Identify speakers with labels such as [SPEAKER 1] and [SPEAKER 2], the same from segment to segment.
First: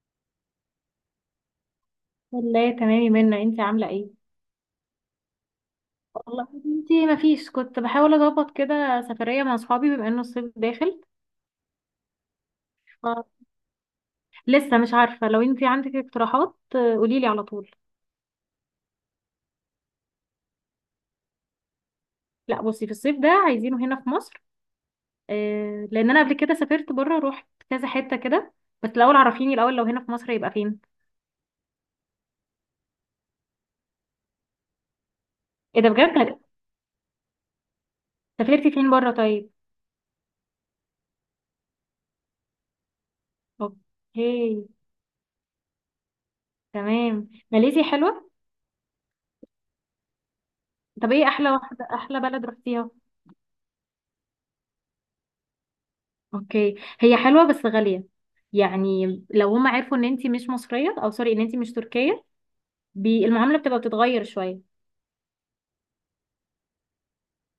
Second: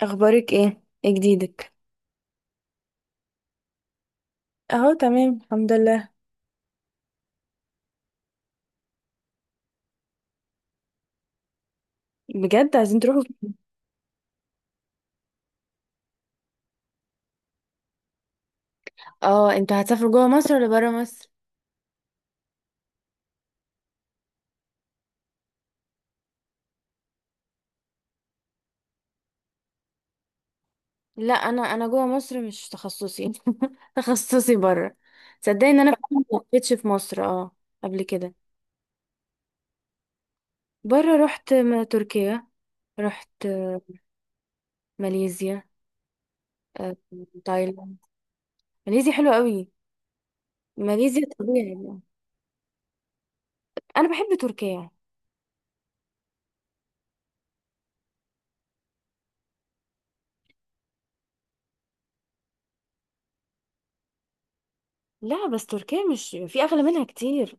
[SPEAKER 1] اخبارك ايه؟ ايه جديدك؟
[SPEAKER 2] والله تمام يا منى، انت عامله ايه؟
[SPEAKER 1] اهو تمام الحمد لله.
[SPEAKER 2] والله انت ما فيش، كنت بحاول اظبط كده سفريه مع اصحابي بما انه الصيف داخل.
[SPEAKER 1] بجد؟ عايزين تروحوا
[SPEAKER 2] ف-
[SPEAKER 1] فين؟
[SPEAKER 2] لسه مش عارفه، لو انت عندك اقتراحات قولي لي على طول.
[SPEAKER 1] اه، انتوا هتسافروا جوه مصر ولا بره مصر؟
[SPEAKER 2] لا، بصي في الصيف ده عايزينه هنا في مصر. لان انا قبل كده سافرت بره، روحت كذا حته كده. بس الاول، عرفيني الاول لو هنا في مصر يبقى فين.
[SPEAKER 1] لا، انا جوه مصر مش تخصصي. تخصصي بره. صدقني ان
[SPEAKER 2] ايه ده
[SPEAKER 1] انا فعلا ما
[SPEAKER 2] بجد؟
[SPEAKER 1] لفيتش في مصر، اه. قبل كده.
[SPEAKER 2] سافرتي فين بره طيب؟
[SPEAKER 1] بره رحت تركيا. رحت
[SPEAKER 2] اوكي.
[SPEAKER 1] ماليزيا. آه،
[SPEAKER 2] تمام، ماليزيا
[SPEAKER 1] تايلاند.
[SPEAKER 2] حلوه.
[SPEAKER 1] ماليزيا حلوة قوي.
[SPEAKER 2] طب
[SPEAKER 1] ماليزيا
[SPEAKER 2] ايه
[SPEAKER 1] طبيعي يعني.
[SPEAKER 2] احلى بلد رحتيها؟
[SPEAKER 1] انا بحب تركيا.
[SPEAKER 2] اوكي. هي حلوة بس غالية. يعني لو هم عرفوا ان انتي مش مصرية او سوري ان انتي مش تركية، بي المعاملة بتبقى بتتغير شوية.
[SPEAKER 1] لا بس تركيا مش في اغلى منها كتير.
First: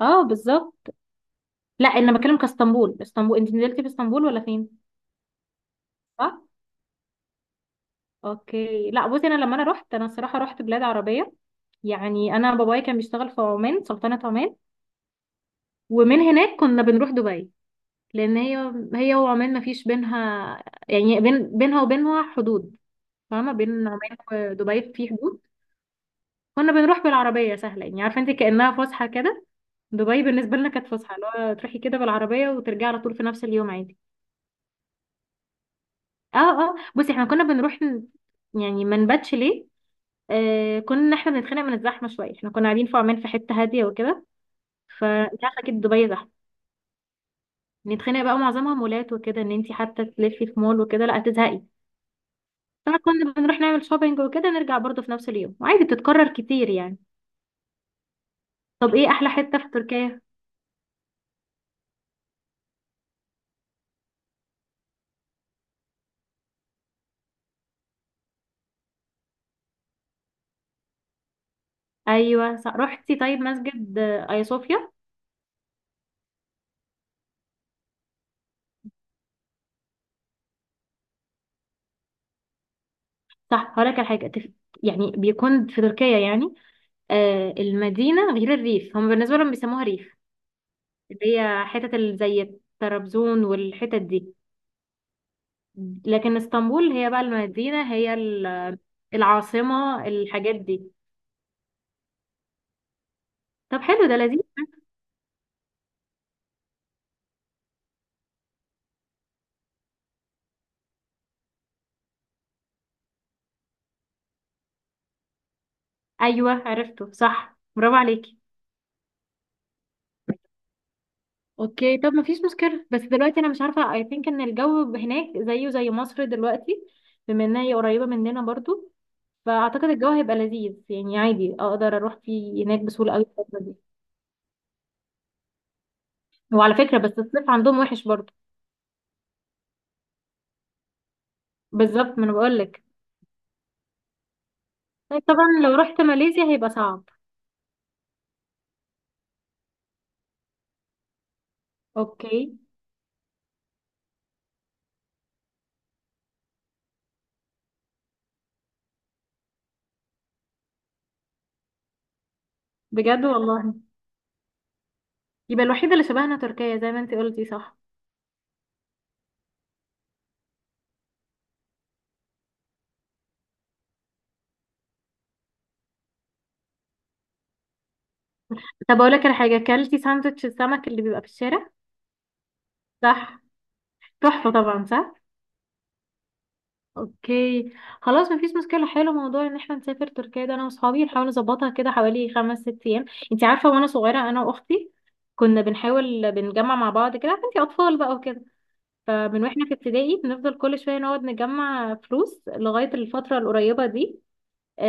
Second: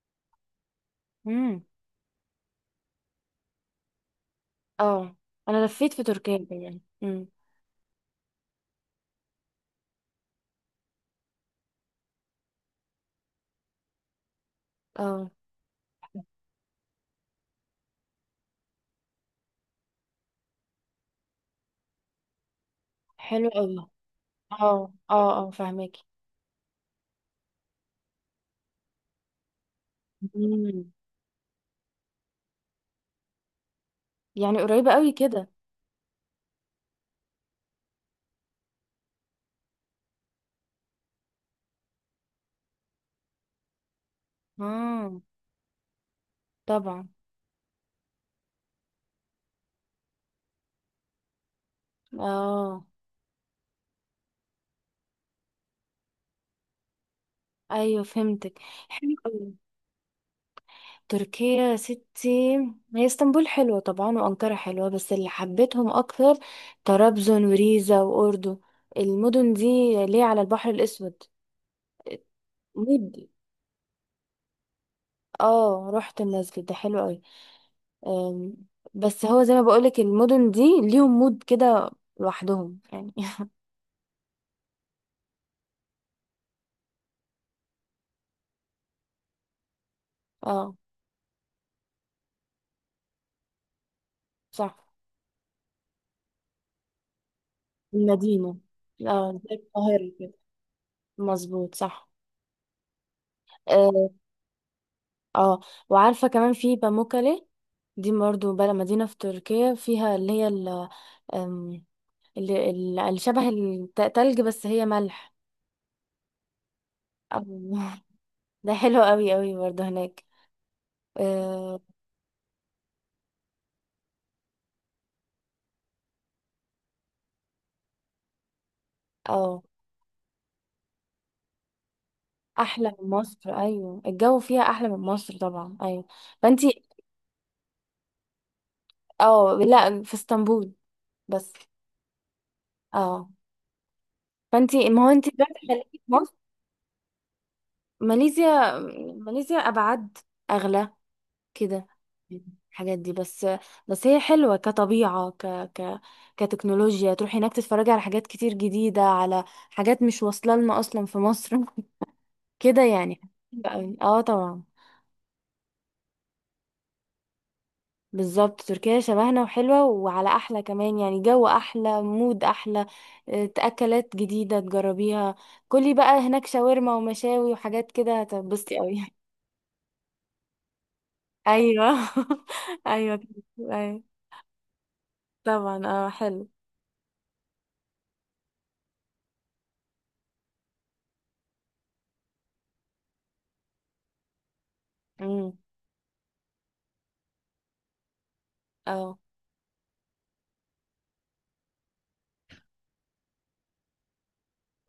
[SPEAKER 2] اه بالظبط.
[SPEAKER 1] امم.
[SPEAKER 2] لا انا بتكلم اسطنبول، انتي نزلتي في اسطنبول ولا فين؟
[SPEAKER 1] اه، انا لفيت في
[SPEAKER 2] صح.
[SPEAKER 1] تركيا يعني.
[SPEAKER 2] اوكي. لا بصي، انا الصراحة رحت بلاد عربية. يعني انا بابايا كان بيشتغل في عمان، سلطنة عمان.
[SPEAKER 1] اه،
[SPEAKER 2] ومن هناك كنا بنروح دبي، لان هي وعمان ما فيش بينها، يعني بينها وبينها حدود.
[SPEAKER 1] حلو
[SPEAKER 2] فاهمة؟ بين
[SPEAKER 1] قوي.
[SPEAKER 2] عمان
[SPEAKER 1] اه
[SPEAKER 2] ودبي في
[SPEAKER 1] اه
[SPEAKER 2] حدود.
[SPEAKER 1] اه، فهماكي.
[SPEAKER 2] كنا بنروح بالعربية، سهلة يعني، عارفة انت كأنها فسحة كده. دبي بالنسبة لنا
[SPEAKER 1] مم.
[SPEAKER 2] كانت فسحة، اللي هو تروحي كده بالعربية وترجعي على طول في نفس اليوم عادي.
[SPEAKER 1] يعني قريبة قوي كده.
[SPEAKER 2] اه اه، بصي احنا كنا بنروح يعني ما نباتش ليه. كنا احنا بنتخانق من الزحمة شوية، احنا كنا قاعدين في عمان في حتة هادية وكده،
[SPEAKER 1] اه،
[SPEAKER 2] فانت عارفة اكيد دبي زحمة.
[SPEAKER 1] طبعا.
[SPEAKER 2] نتخانق بقى، معظمها مولات وكده، ان انت حتى تلفي في مول وكده لا هتزهقي.
[SPEAKER 1] اه،
[SPEAKER 2] فكنا بنروح نعمل شوبينج وكده، نرجع برضه في نفس اليوم، وعادي بتتكرر كتير يعني.
[SPEAKER 1] ايوه، فهمتك.
[SPEAKER 2] طب ايه
[SPEAKER 1] حلو
[SPEAKER 2] احلى
[SPEAKER 1] قوي.
[SPEAKER 2] حتة في تركيا؟
[SPEAKER 1] تركيا يا ستي. هي اسطنبول حلوة طبعا، وأنقرة حلوة، بس اللي حبيتهم أكتر طرابزون وريزا وأردو. المدن دي، ليه على البحر الأسود.
[SPEAKER 2] ايوه صح.
[SPEAKER 1] مد
[SPEAKER 2] رحتي طيب مسجد ايا صوفيا؟
[SPEAKER 1] اه، رحت المسجد ده، حلو قوي. أم، بس هو زي ما بقولك المدن دي ليهم مود كده لوحدهم يعني.
[SPEAKER 2] صح، هقولك على حاجة يعني بيكون في تركيا يعني المدينة غير الريف، هم بالنسبة لهم بيسموها ريف،
[SPEAKER 1] اه،
[SPEAKER 2] اللي هي حتت زي طرابزون والحتت دي.
[SPEAKER 1] صح.
[SPEAKER 2] لكن اسطنبول هي بقى المدينة، هي
[SPEAKER 1] المدينة. اه، زي
[SPEAKER 2] العاصمة،
[SPEAKER 1] القاهرة كده.
[SPEAKER 2] الحاجات دي.
[SPEAKER 1] مظبوط، صح.
[SPEAKER 2] طب حلو،
[SPEAKER 1] اه.
[SPEAKER 2] ده لذيذ.
[SPEAKER 1] آه. وعارفة كمان في باموكالي. دي برضه بلد، مدينة في تركيا، فيها اللي هي ال- أم، اللي اللي شبه التلج بس هي ملح.
[SPEAKER 2] أيوه عرفته، صح
[SPEAKER 1] أو-
[SPEAKER 2] برافو عليكي.
[SPEAKER 1] ده حلو قوي قوي برضه هناك. اه.
[SPEAKER 2] اوكي طب مفيش مشكلة، بس دلوقتي انا مش عارفة، I think ان الجو هناك زيه زي مصر دلوقتي، بما انها هي قريبة مننا برضو.
[SPEAKER 1] آه.
[SPEAKER 2] فاعتقد الجو هيبقى لذيذ، يعني عادي اقدر اروح فيه هناك
[SPEAKER 1] احلى من
[SPEAKER 2] بسهوله قوي
[SPEAKER 1] مصر،
[SPEAKER 2] الفتره دي.
[SPEAKER 1] ايوه، الجو فيها احلى من مصر طبعا، ايوه.
[SPEAKER 2] وعلى
[SPEAKER 1] فانتي.
[SPEAKER 2] فكره بس الصيف عندهم وحش برضه.
[SPEAKER 1] اه، لا، في اسطنبول بس.
[SPEAKER 2] بالظبط، ما انا بقول لك.
[SPEAKER 1] اه. فانتي، ما هو انتي بقى
[SPEAKER 2] طبعا لو
[SPEAKER 1] خليكي
[SPEAKER 2] رحت
[SPEAKER 1] في مصر.
[SPEAKER 2] ماليزيا هيبقى صعب.
[SPEAKER 1] ماليزيا. ماليزيا أبعد. أغلى. كده.
[SPEAKER 2] اوكي.
[SPEAKER 1] الحاجات دي بس. بس هي حلوة كطبيعة، ك ك كتكنولوجيا، تروحي هناك تتفرجي على حاجات كتير جديدة، على حاجات مش واصلة لنا أصلا في مصر. كده يعني.
[SPEAKER 2] بجد
[SPEAKER 1] حلوة
[SPEAKER 2] والله.
[SPEAKER 1] أوي. اه، طبعا.
[SPEAKER 2] يبقى الوحيده اللي شبهنا تركيا زي ما انت قلتي، صح؟
[SPEAKER 1] بالظبط تركيا شبهنا وحلوة وعلى أحلى كمان، يعني جو أحلى، مود أحلى. أكلات جديدة تجربيها. كلي بقى هناك شاورما ومشاوي وحاجات كده هتتبسطي أوي.
[SPEAKER 2] طب اقول لك على حاجه، اكلتي ساندوتش السمك اللي بيبقى في الشارع؟
[SPEAKER 1] أيوه. أيوه.
[SPEAKER 2] صح.
[SPEAKER 1] أيوه.
[SPEAKER 2] تحفه طبعا، صح.
[SPEAKER 1] طبعا، اه، حلو.
[SPEAKER 2] اوكي. خلاص مفيش مشكله، حلو موضوع ان احنا نسافر تركيا ده. انا واصحابي نحاول نظبطها كده حوالي 5 6 ايام. انت عارفه، وانا صغيره انا واختي،
[SPEAKER 1] امم.
[SPEAKER 2] كنا بنحاول بنجمع مع بعض كده، عارفه انت اطفال بقى وكده.
[SPEAKER 1] اه.
[SPEAKER 2] فمن واحنا في ابتدائي بنفضل كل شويه نقعد نجمع فلوس لغايه الفتره القريبه دي،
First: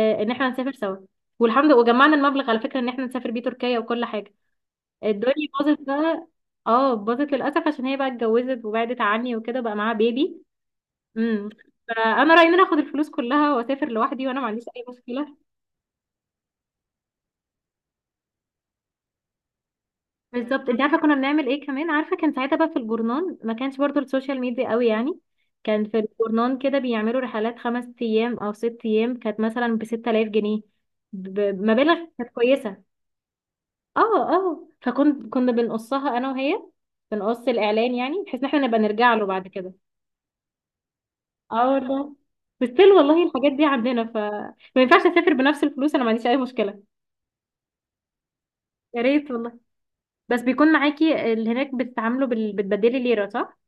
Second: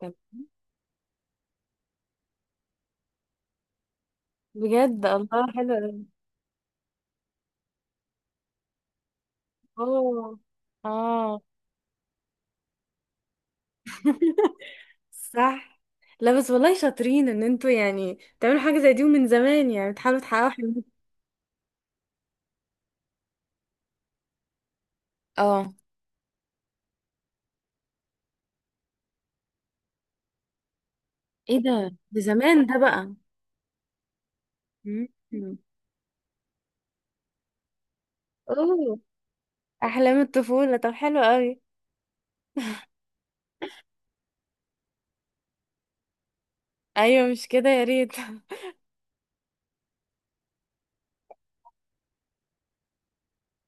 [SPEAKER 1] تمام.
[SPEAKER 2] ان احنا نسافر سوا. والحمد لله وجمعنا المبلغ على فكره ان احنا نسافر بيه تركيا وكل حاجه.
[SPEAKER 1] بجد؟
[SPEAKER 2] الدنيا
[SPEAKER 1] الله، حلو
[SPEAKER 2] باظت
[SPEAKER 1] أوي.
[SPEAKER 2] بقى. اه باظت للاسف، عشان هي بقى اتجوزت وبعدت عني وكده، بقى معاها
[SPEAKER 1] اوه.
[SPEAKER 2] بيبي.
[SPEAKER 1] اه.
[SPEAKER 2] امم. فانا رايي ان انا اخد الفلوس كلها واسافر لوحدي، وانا ما عنديش اي مشكله.
[SPEAKER 1] صح. لا بس والله شاطرين ان انتوا يعني تعملوا حاجة زي دي، ومن زمان يعني بتحاولوا تحققوا
[SPEAKER 2] بالظبط، انت
[SPEAKER 1] حلمكم.
[SPEAKER 2] عارفه كنا بنعمل ايه كمان؟ عارفه كان ساعتها بقى في الجورنان، ما كانش برضو السوشيال ميديا قوي يعني.
[SPEAKER 1] اه.
[SPEAKER 2] كان في الجورنان كده بيعملوا رحلات 5 ايام او 6 ايام، كانت مثلا ب 6000 جنيه،
[SPEAKER 1] ايه ده؟
[SPEAKER 2] بمبالغ
[SPEAKER 1] ده
[SPEAKER 2] كانت
[SPEAKER 1] زمان ده
[SPEAKER 2] كويسه.
[SPEAKER 1] بقى.
[SPEAKER 2] اه اه، كنا
[SPEAKER 1] مم.
[SPEAKER 2] بنقصها انا وهي، بنقص الاعلان يعني، بحيث ان احنا نبقى
[SPEAKER 1] اوه.
[SPEAKER 2] نرجع له بعد كده.
[SPEAKER 1] احلام الطفولة، طب حلو قوي.
[SPEAKER 2] اه والله. بس still والله الحاجات دي عندنا ف، ما ينفعش اسافر بنفس الفلوس، انا ما عنديش اي مشكله.
[SPEAKER 1] ايوه مش كده، يا ريت.
[SPEAKER 2] يا ريت والله. بس بيكون معاكي اللي هناك، بتتعاملوا بتبدلي ليرة صح؟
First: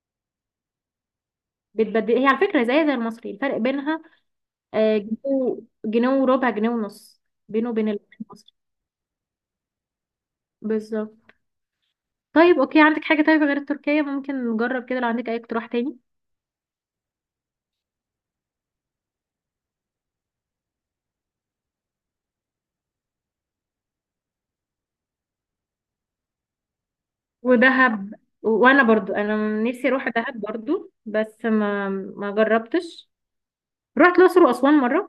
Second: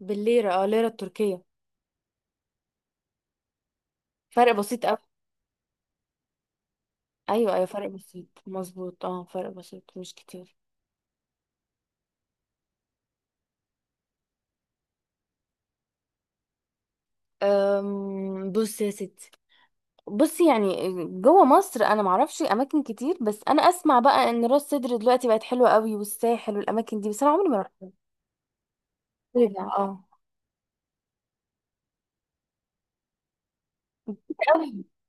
[SPEAKER 1] بالليرة، اه، ليرة التركية.
[SPEAKER 2] بتبدلي هي على فكرة زي المصري، الفرق بينها
[SPEAKER 1] فرق بسيط قوي.
[SPEAKER 2] جنيه، جنيه وربع، جنيه ونص،
[SPEAKER 1] ايوه ايوه،
[SPEAKER 2] بينه
[SPEAKER 1] فرق
[SPEAKER 2] وبين
[SPEAKER 1] بسيط
[SPEAKER 2] المصري.
[SPEAKER 1] مظبوط، اه، فرق بسيط مش كتير.
[SPEAKER 2] بالظبط. طيب اوكي، عندك حاجة طيب غير التركية ممكن نجرب كده، لو عندك اي اقتراح تاني؟
[SPEAKER 1] بص يا ستي. بصي يعني. جوه مصر انا معرفش اماكن كتير، بس انا اسمع بقى ان راس سدر دلوقتي بقت حلوه قوي، والساحل والاماكن دي، بس انا عمري ما رحت.
[SPEAKER 2] ودهب. وانا برضو
[SPEAKER 1] بعيدة،
[SPEAKER 2] انا نفسي
[SPEAKER 1] اه.
[SPEAKER 2] اروح دهب برضو، بس ما جربتش. رحت الاقصر
[SPEAKER 1] قوي.
[SPEAKER 2] واسوان مرة.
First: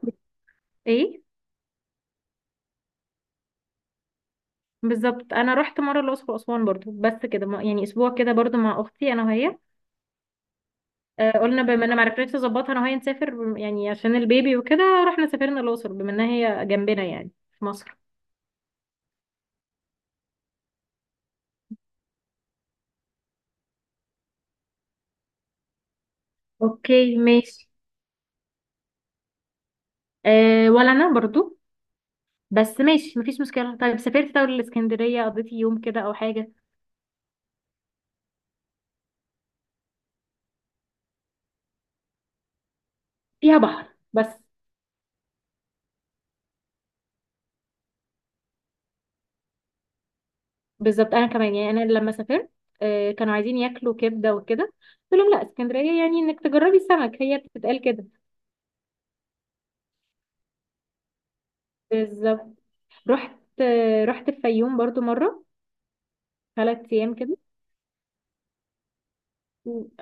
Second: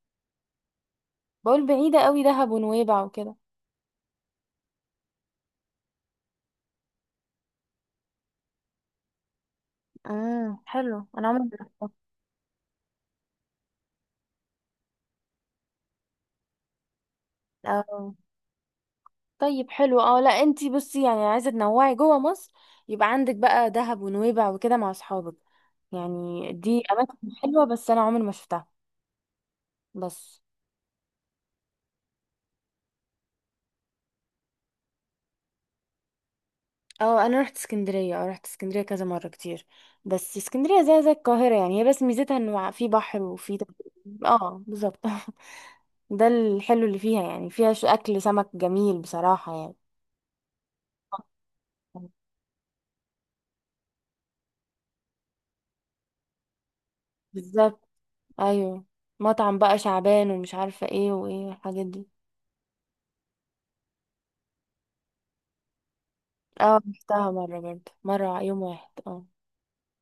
[SPEAKER 2] ايه.
[SPEAKER 1] بقول بعيده قوي، دهب ونويبع وكده.
[SPEAKER 2] بالظبط انا رحت مرة الاقصر واسوان برضو، بس كده يعني اسبوع كده برضو مع اختي، انا وهي.
[SPEAKER 1] حلو، انا عمري ما
[SPEAKER 2] قلنا بما
[SPEAKER 1] رحت.
[SPEAKER 2] ان معرفناش نظبطها انا وهي نسافر يعني عشان البيبي وكده، رحنا الاقصر بما انها هي جنبنا يعني، في مصر.
[SPEAKER 1] اه. طيب، حلو، اه، لا، انتي بصي يعني عايزه تنوعي جوه مصر، يبقى عندك بقى دهب ونويبع وكده مع اصحابك. يعني دي اماكن
[SPEAKER 2] اوكي
[SPEAKER 1] حلوه
[SPEAKER 2] ماشي.
[SPEAKER 1] بس انا عمري ما شفتها. بس.
[SPEAKER 2] أه ولا انا برضو. بس ماشي مفيش مشكله. طيب سافرت طول الاسكندريه، قضيت يوم كده او حاجه؟
[SPEAKER 1] اه، انا رحت اسكندريه، اه، رحت اسكندريه كذا مره كتير. بس اسكندريه زي القاهره يعني، هي بس ميزتها انه في بحر وفي.
[SPEAKER 2] فيها بحر بس.
[SPEAKER 1] اه، بالظبط. ده الحلو اللي فيها، يعني فيها اكل سمك جميل بصراحه يعني.
[SPEAKER 2] بالظبط. انا كمان يعني انا لما سافرت، كانوا عايزين ياكلوا كبده وكده، قلت لهم لا اسكندريه يعني انك تجربي السمك، هي بتتقال
[SPEAKER 1] بالظبط،
[SPEAKER 2] كده.
[SPEAKER 1] ايوه. مطعم بقى شعبان ومش عارفه ايه وايه الحاجات دي.
[SPEAKER 2] بالظبط. رحت. رحت الفيوم برضو مره،
[SPEAKER 1] اه،
[SPEAKER 2] 3 ايام
[SPEAKER 1] رحتها
[SPEAKER 2] كده.
[SPEAKER 1] مره برضه مره يوم واحد، اه.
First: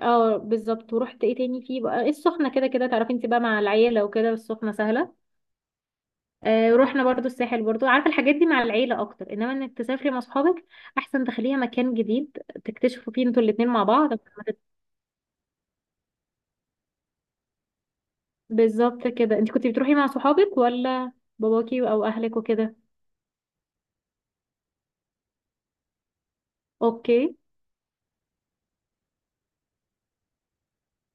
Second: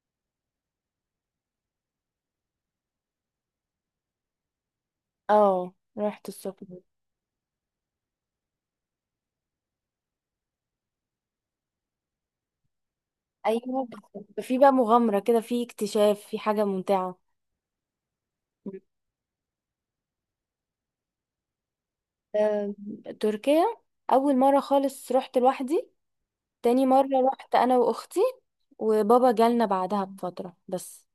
[SPEAKER 2] اه بالظبط. ورحت ايه تاني؟ فيه بقى السخنه، كده كده تعرفي انت بقى مع العيله وكده، السخنه سهله.
[SPEAKER 1] اه، رحت السخنه.
[SPEAKER 2] رحنا برضو الساحل برضو، عارفه الحاجات دي مع العيله اكتر، انما انك تسافري مع اصحابك احسن، تخليها مكان جديد تكتشفوا فيه انتوا الاتنين مع
[SPEAKER 1] ايوه،
[SPEAKER 2] بعض، ما
[SPEAKER 1] في
[SPEAKER 2] تت-
[SPEAKER 1] بقى مغامره كده، في اكتشاف، في حاجه ممتعه.
[SPEAKER 2] بالظبط كده. انت كنت بتروحي مع صحابك ولا باباكي او اهلك
[SPEAKER 1] آه،
[SPEAKER 2] وكده؟
[SPEAKER 1] تركيا. اول مره خالص رحت لوحدي. تاني مره
[SPEAKER 2] اوكي.
[SPEAKER 1] رحت انا واختي. وبابا جالنا بعدها بفتره بس.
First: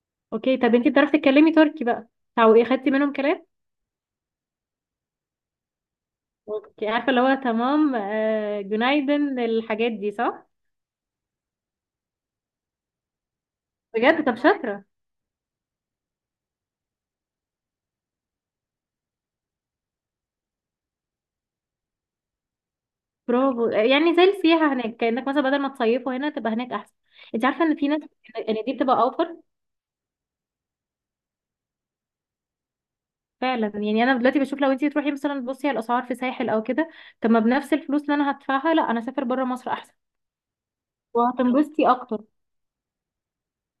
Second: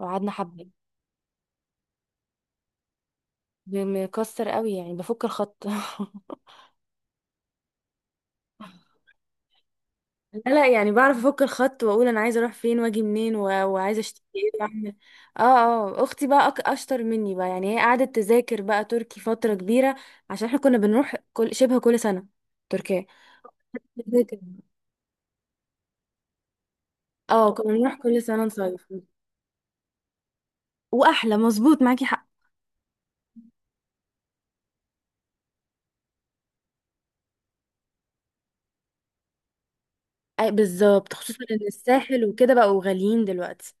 [SPEAKER 1] وقعدنا
[SPEAKER 2] اوكي
[SPEAKER 1] حبه.
[SPEAKER 2] طب انت بتعرفي تتكلمي تركي بقى، او ايه خدتي منهم كلام؟
[SPEAKER 1] مكسر قوي يعني، بفك الخط.
[SPEAKER 2] اوكي عارفه، اللي هو تمام جنايدن، الحاجات دي
[SPEAKER 1] لا،
[SPEAKER 2] صح.
[SPEAKER 1] لا، يعني بعرف افك الخط واقول انا عايزه اروح فين واجي منين، و... وعايزه اشتري
[SPEAKER 2] بجد طب
[SPEAKER 1] ايه واعمل
[SPEAKER 2] شاطره.
[SPEAKER 1] إيه. اه اه، اختي بقى اشطر مني بقى، يعني هي قعدت تذاكر بقى تركي فتره كبيره عشان احنا كنا بنروح شبه كل سنه تركيا.
[SPEAKER 2] برافو، يعني زي
[SPEAKER 1] بتذاكر.
[SPEAKER 2] السياحة هناك، كأنك مثلا بدل ما تصيفوا هنا تبقى هناك أحسن. انت
[SPEAKER 1] اه،
[SPEAKER 2] عارفة
[SPEAKER 1] كنا
[SPEAKER 2] ان في
[SPEAKER 1] بنروح
[SPEAKER 2] ناس
[SPEAKER 1] كل سنه
[SPEAKER 2] ان دي
[SPEAKER 1] نصيف.
[SPEAKER 2] بتبقى اوفر.
[SPEAKER 1] واحلى، مظبوط، معاكي حق.
[SPEAKER 2] فعلا، يعني انا دلوقتي بشوف لو انت تروحي مثلا تبصي على الاسعار في ساحل او كده، طب ما بنفس الفلوس اللي انا هدفعها، لا انا اسافر بره مصر احسن
[SPEAKER 1] أي، بالظبط، خصوصا ان
[SPEAKER 2] وهتنبسطي اكتر.
[SPEAKER 1] الساحل وكده بقوا غاليين دلوقتي.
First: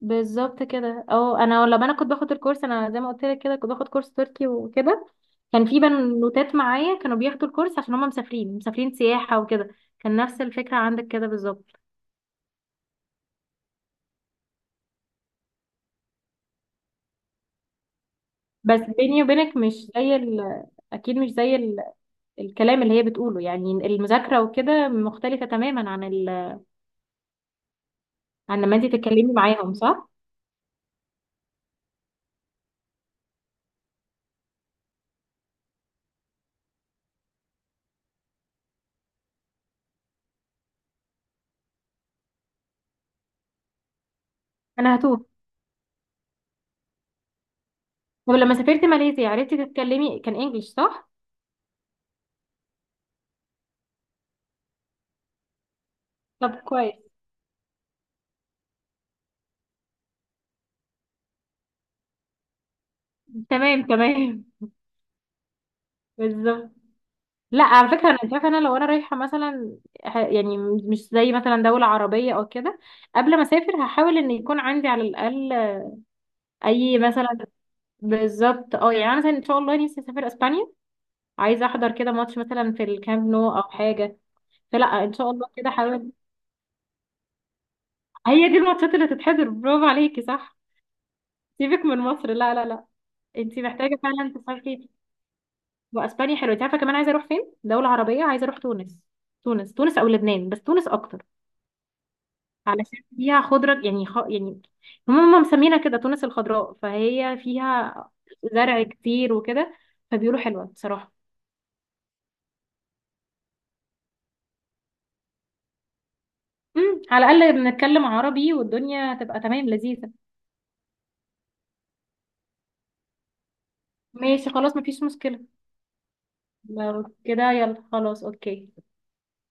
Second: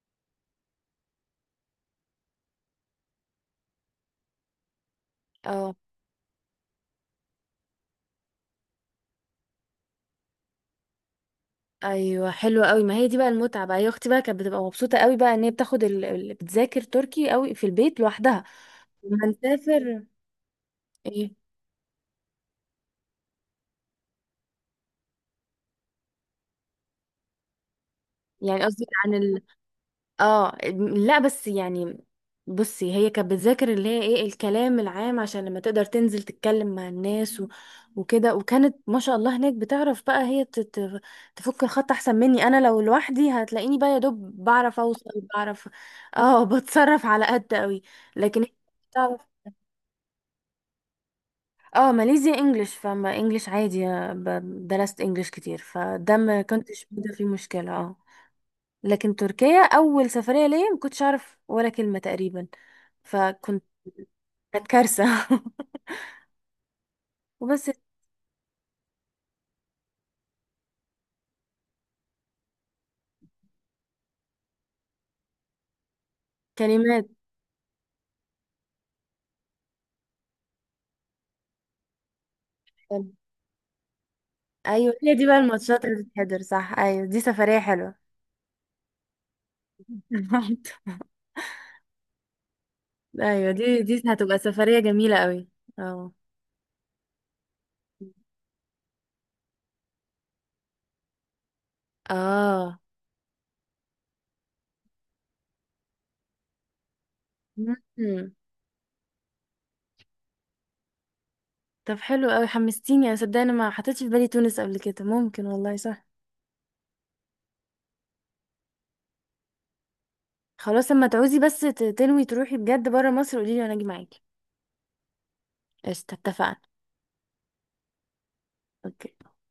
[SPEAKER 2] بالظبط كده. او انا لما انا كنت باخد الكورس، انا زي ما قلت لك كده كنت باخد كورس تركي وكده، كان
[SPEAKER 1] اه،
[SPEAKER 2] في بنوتات معايا كانوا بياخدوا الكورس عشان هم مسافرين سياحة وكده، كان نفس الفكرة عندك كده بالظبط.
[SPEAKER 1] ايوه، حلوه قوي، ما هي دي بقى المتعه بقى، هي اختي بقى كانت بتبقى مبسوطه قوي بقى ان هي بتاخد بتذاكر تركي قوي في البيت لوحدها.
[SPEAKER 2] بس بيني
[SPEAKER 1] لما
[SPEAKER 2] وبينك مش
[SPEAKER 1] نسافر.
[SPEAKER 2] زي اكيد
[SPEAKER 1] ايه.
[SPEAKER 2] مش زي الكلام اللي هي بتقوله، يعني المذاكرة وكده مختلفة تماما عن عن
[SPEAKER 1] يعني
[SPEAKER 2] لما
[SPEAKER 1] قصدي
[SPEAKER 2] انت تتكلمي
[SPEAKER 1] عن.
[SPEAKER 2] معاهم صح؟
[SPEAKER 1] اه، لا، بس يعني. بصي، هي كانت بتذاكر اللي هي، ايه، الكلام العام عشان لما تقدر تنزل تتكلم مع الناس، وكده، وكانت ما شاء الله هناك بتعرف بقى، هي تفك الخط احسن مني. انا لو لوحدي هتلاقيني بقى يا دوب بعرف
[SPEAKER 2] انا
[SPEAKER 1] اوصل،
[SPEAKER 2] هتوه.
[SPEAKER 1] بعرف. اه، بتصرف على قد قوي.
[SPEAKER 2] طب
[SPEAKER 1] لكن هي
[SPEAKER 2] لما سافرت
[SPEAKER 1] بتعرف.
[SPEAKER 2] ماليزيا عرفتي تتكلمي كان انجلش صح؟
[SPEAKER 1] اه، ماليزيا انجلش، فما انجلش عادي. درست انجلش كتير، فده ما
[SPEAKER 2] طب
[SPEAKER 1] كنتش
[SPEAKER 2] كويس.
[SPEAKER 1] موجودة فيه مشكلة، اه. لكن تركيا اول سفريه ليا ما كنتش اعرف ولا كلمه تقريبا. فكنت
[SPEAKER 2] تمام تمام.
[SPEAKER 1] كانت كارثه.
[SPEAKER 2] بالظبط. لا
[SPEAKER 1] وبس.
[SPEAKER 2] على فكرة انا شايفة، لو انا رايحة مثلا يعني مش زي مثلا دولة عربية او كده، قبل ما اسافر هحاول ان يكون عندي على الاقل اي
[SPEAKER 1] كلمات.
[SPEAKER 2] مثلا. بالظبط اه، يعني انا مثلا ان شاء الله نفسي اسافر اسبانيا، عايزة احضر كده ماتش مثلا في
[SPEAKER 1] حلوة.
[SPEAKER 2] الكامب نو او حاجة. فلا
[SPEAKER 1] ايوه
[SPEAKER 2] ان
[SPEAKER 1] هي دي
[SPEAKER 2] شاء
[SPEAKER 1] بقى
[SPEAKER 2] الله كده
[SPEAKER 1] الماتشات اللي
[SPEAKER 2] حاول.
[SPEAKER 1] بتتحضر، صح، ايوه دي سفريه حلوه.
[SPEAKER 2] هي دي الماتشات اللي تتحضر، برافو عليكي، صح. سيبك من مصر، لا لا لا.
[SPEAKER 1] ايوه
[SPEAKER 2] انت
[SPEAKER 1] دي
[SPEAKER 2] محتاجه
[SPEAKER 1] دي
[SPEAKER 2] فعلا
[SPEAKER 1] هتبقى سفريه
[SPEAKER 2] تسافري.
[SPEAKER 1] جميله قوي. اه.
[SPEAKER 2] واسبانيا حلوه. انت عارفه كمان عايزه اروح فين؟ دوله عربيه، عايزه اروح تونس. تونس تونس او لبنان، بس تونس اكتر،
[SPEAKER 1] اه.
[SPEAKER 2] علشان فيها خضره يعني يعني هم مسمينها كده تونس الخضراء، فهي فيها
[SPEAKER 1] مم.
[SPEAKER 2] زرع كتير وكده، فبيقولوا حلوه بصراحه.
[SPEAKER 1] طب حلو قوي، حمستيني، انا صدقني أنا ما حطيتش في بالي تونس قبل كده، ممكن والله، صح.
[SPEAKER 2] على الاقل بنتكلم عربي والدنيا هتبقى تمام لذيذه.
[SPEAKER 1] خلاص، اما تعوزي بس تنوي تروحي بجد بره مصر قولي لي وانا اجي معاكي.
[SPEAKER 2] ماشي خلاص مفيش مشكله.
[SPEAKER 1] قشطه، اتفقنا.
[SPEAKER 2] لو كده يلا خلاص، اوكي.
[SPEAKER 1] أوكي.